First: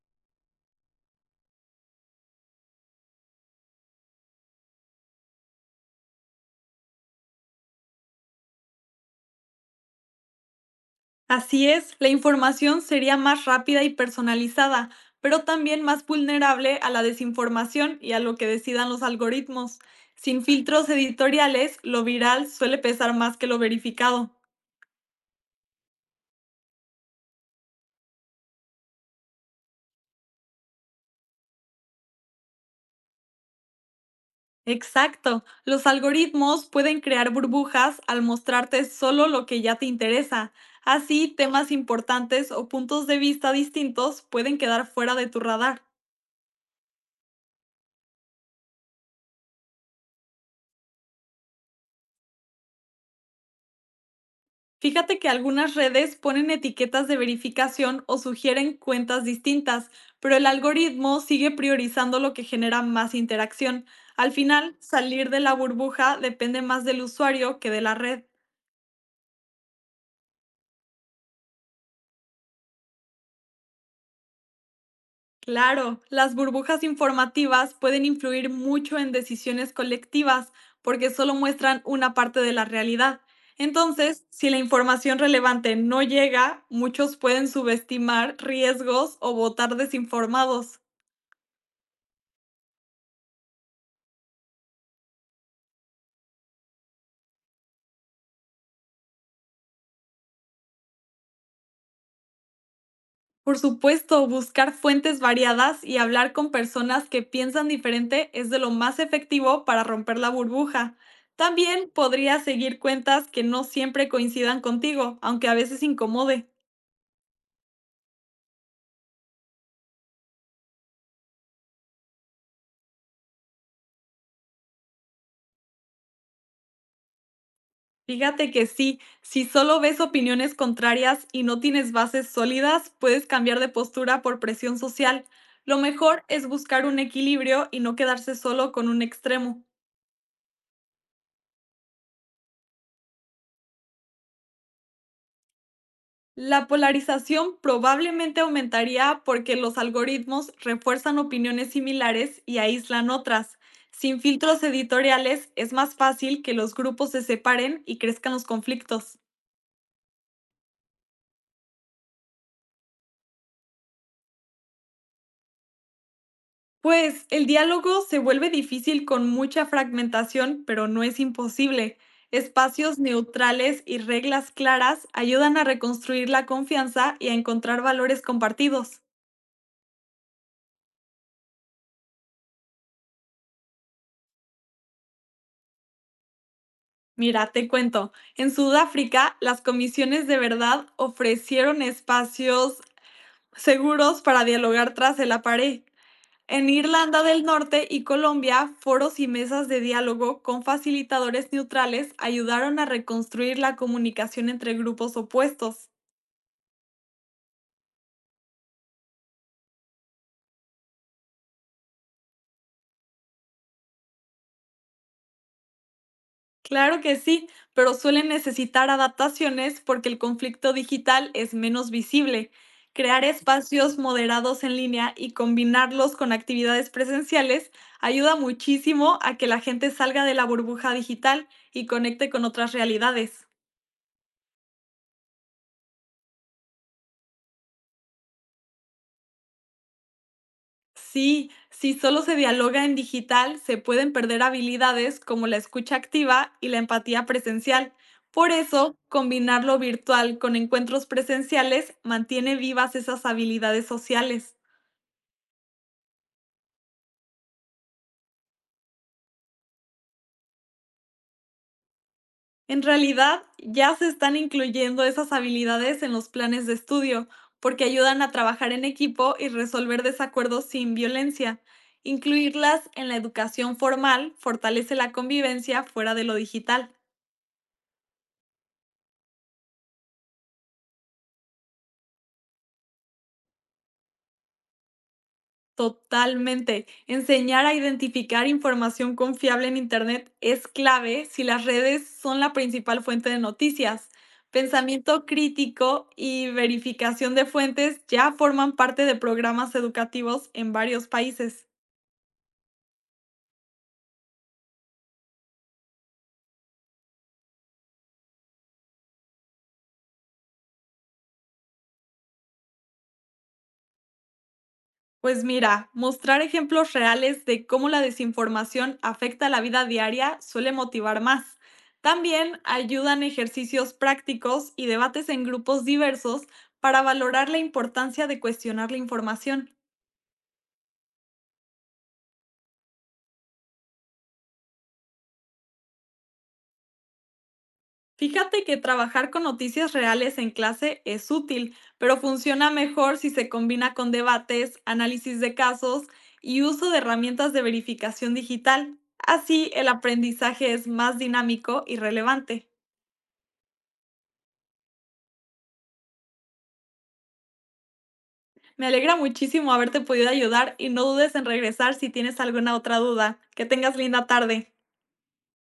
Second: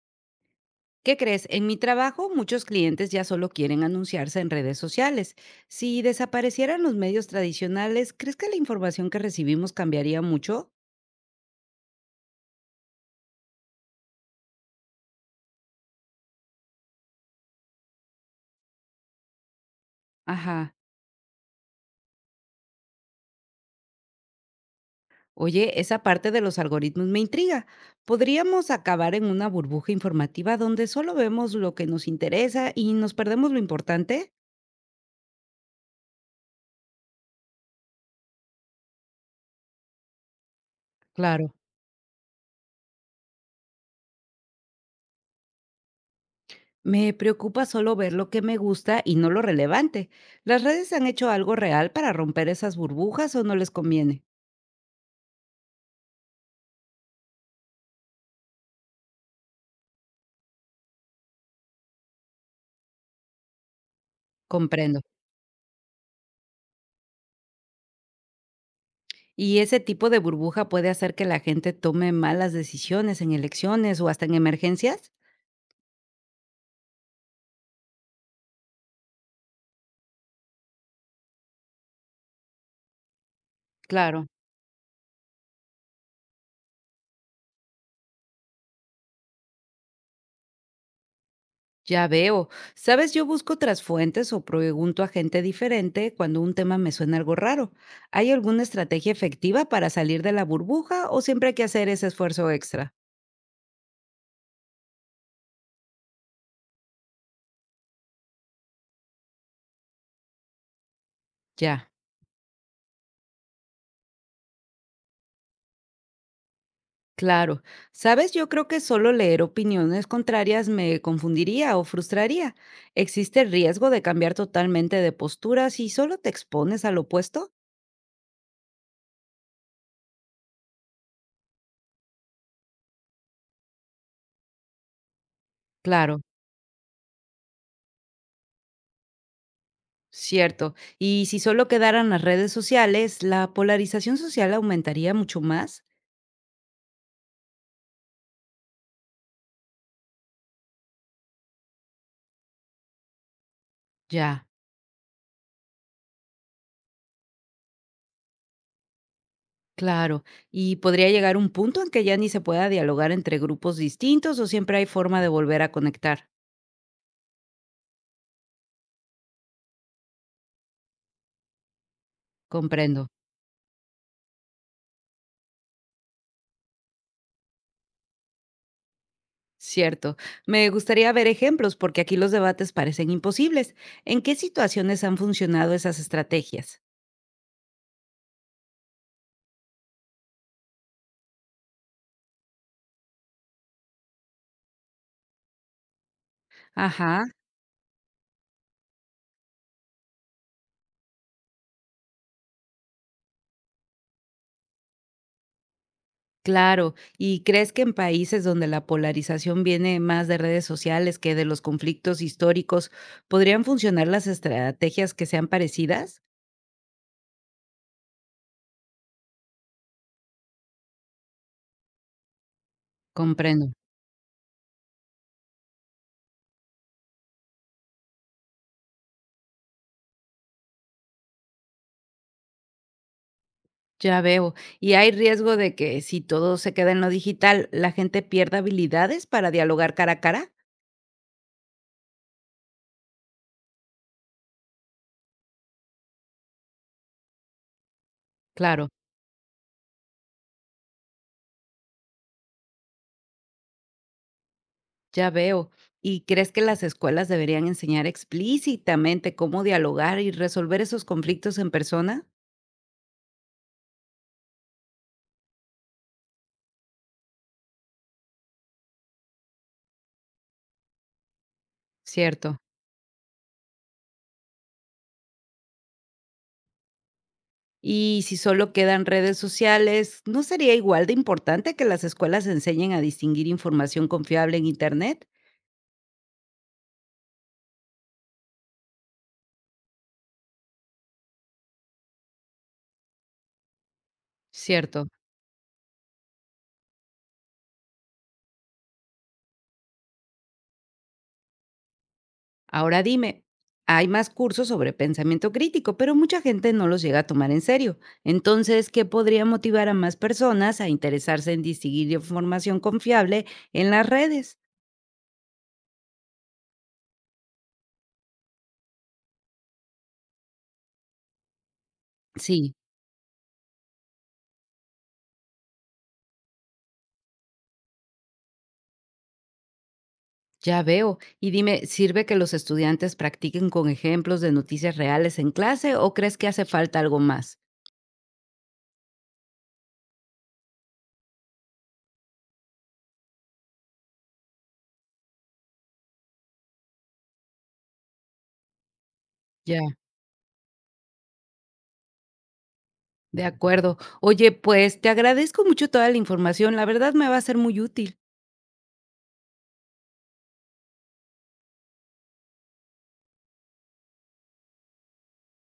¿Qué crees? En mi trabajo muchos clientes ya solo quieren anunciarse en redes sociales. Si desaparecieran los medios tradicionales, ¿crees que la información que recibimos cambiaría mucho? Así es, la información sería más rápida y personalizada, pero también más vulnerable a la desinformación y a lo que decidan los algoritmos. Sin Ajá. filtros editoriales, lo viral suele pesar más que lo verificado. Oye, esa parte de los algoritmos me intriga. Podríamos acabar en una burbuja informativa donde solo vemos lo que nos interesa y nos perdemos lo importante. Exacto, los algoritmos pueden crear burbujas al mostrarte solo lo que ya te interesa. Así, Claro. temas importantes o puntos de vista distintos pueden quedar fuera de tu radar. Me preocupa solo ver lo que me gusta y no lo relevante. ¿Las redes han hecho algo real para romper esas burbujas o no les conviene? Fíjate que algunas redes ponen etiquetas de verificación o sugieren cuentas distintas, pero el algoritmo sigue priorizando lo que genera más interacción. Al final, Comprendo. salir de la burbuja depende más del usuario que de la red. Y ese tipo de burbuja puede hacer que la gente tome malas decisiones en elecciones o hasta en emergencias. Claro, las burbujas informativas pueden influir mucho en decisiones colectivas porque solo muestran una parte de la realidad. Entonces, Claro. si la información relevante no llega, muchos pueden subestimar riesgos o votar desinformados. Ya veo. Sabes, yo busco otras fuentes o pregunto a gente diferente cuando un tema me suena algo raro. ¿Hay alguna estrategia efectiva para salir de la burbuja o siempre hay que hacer ese esfuerzo extra? Por supuesto, buscar fuentes variadas y hablar con personas que piensan diferente es de lo más efectivo para romper la burbuja. Ya, También podrías seguir cuentas que no siempre coincidan contigo, aunque a veces incomode. claro. Sabes, yo creo que solo leer opiniones contrarias me confundiría o frustraría. ¿Existe el riesgo de cambiar totalmente de postura si solo te expones al opuesto? Fíjate que sí, si solo ves opiniones contrarias y no tienes bases sólidas, puedes cambiar de postura por presión social. Lo Claro. mejor es buscar un equilibrio y no quedarse solo con un extremo. Cierto. Y si solo quedaran las redes sociales, la polarización social aumentaría mucho más. La polarización probablemente aumentaría porque los algoritmos refuerzan opiniones similares y aíslan otras. Sin Ya, filtros editoriales es más fácil que los grupos se separen y crezcan los conflictos. claro. Y podría llegar un punto en que ya ni se pueda dialogar entre grupos distintos o siempre hay forma de volver a conectar. Pues el diálogo se vuelve difícil con mucha fragmentación, pero no es imposible. Espacios Comprendo. neutrales y reglas claras ayudan a reconstruir la confianza y a encontrar valores compartidos. Cierto. Me gustaría ver ejemplos porque aquí los debates parecen imposibles. ¿En qué situaciones han funcionado esas estrategias? Mira, te cuento, en Sudáfrica las comisiones de verdad ofrecieron espacios seguros para dialogar tras el apartheid. En Ajá. Irlanda del Norte y Colombia, foros y mesas de diálogo con facilitadores neutrales ayudaron a reconstruir la comunicación entre grupos opuestos. Claro, ¿y crees que en países donde la polarización viene más de redes sociales que de los conflictos históricos, podrían funcionar las estrategias que sean parecidas? Claro que sí, pero suelen necesitar adaptaciones porque el conflicto digital es menos visible. Crear Comprendo, espacios moderados en línea y combinarlos con actividades presenciales ayuda muchísimo a que la gente salga de la burbuja digital y conecte con otras realidades. ya veo. ¿Y hay riesgo de que si todo se queda en lo digital, la gente pierda habilidades para dialogar cara a cara? Sí, si solo se dialoga en digital, se pueden perder habilidades como la escucha activa y la empatía presencial. Por Claro, eso, combinar lo virtual con encuentros presenciales mantiene vivas esas habilidades sociales. ya veo. ¿Y crees que las escuelas deberían enseñar explícitamente cómo dialogar y resolver esos conflictos en persona? En realidad, ya se están incluyendo esas habilidades en los planes de estudio, porque ayudan a trabajar en equipo y resolver desacuerdos sin violencia. Cierto. Incluirlas en la educación formal fortalece la convivencia fuera de lo digital. Y si solo quedan redes sociales, ¿no sería igual de importante que las escuelas enseñen a distinguir información confiable en Internet? Totalmente. Enseñar a identificar información confiable en Internet es clave si las redes son la principal fuente de noticias. Cierto. Pensamiento crítico y verificación de fuentes ya forman parte de programas educativos en varios países. Ahora dime, hay más cursos sobre pensamiento crítico, pero mucha gente no los llega a tomar en serio. Entonces, ¿qué podría motivar a más personas a interesarse en distinguir información confiable en las redes? Pues mira, mostrar ejemplos reales de cómo la desinformación afecta la vida diaria suele motivar más. También Sí, ayudan ejercicios prácticos y debates en grupos diversos para valorar la importancia de cuestionar la información. ya veo. Y dime, ¿sirve que los estudiantes practiquen con ejemplos de noticias reales en clase o crees que hace falta algo más? Fíjate que trabajar con noticias reales en clase es útil, pero funciona mejor si se combina con debates, análisis de casos y uso de herramientas de verificación digital. Así Ya. el aprendizaje es más dinámico y relevante. De acuerdo. Oye, pues te agradezco mucho toda la información. La verdad me va a ser muy útil. Me alegra muchísimo haberte podido ayudar y no dudes en regresar si tienes alguna otra duda. Que tengas linda tarde.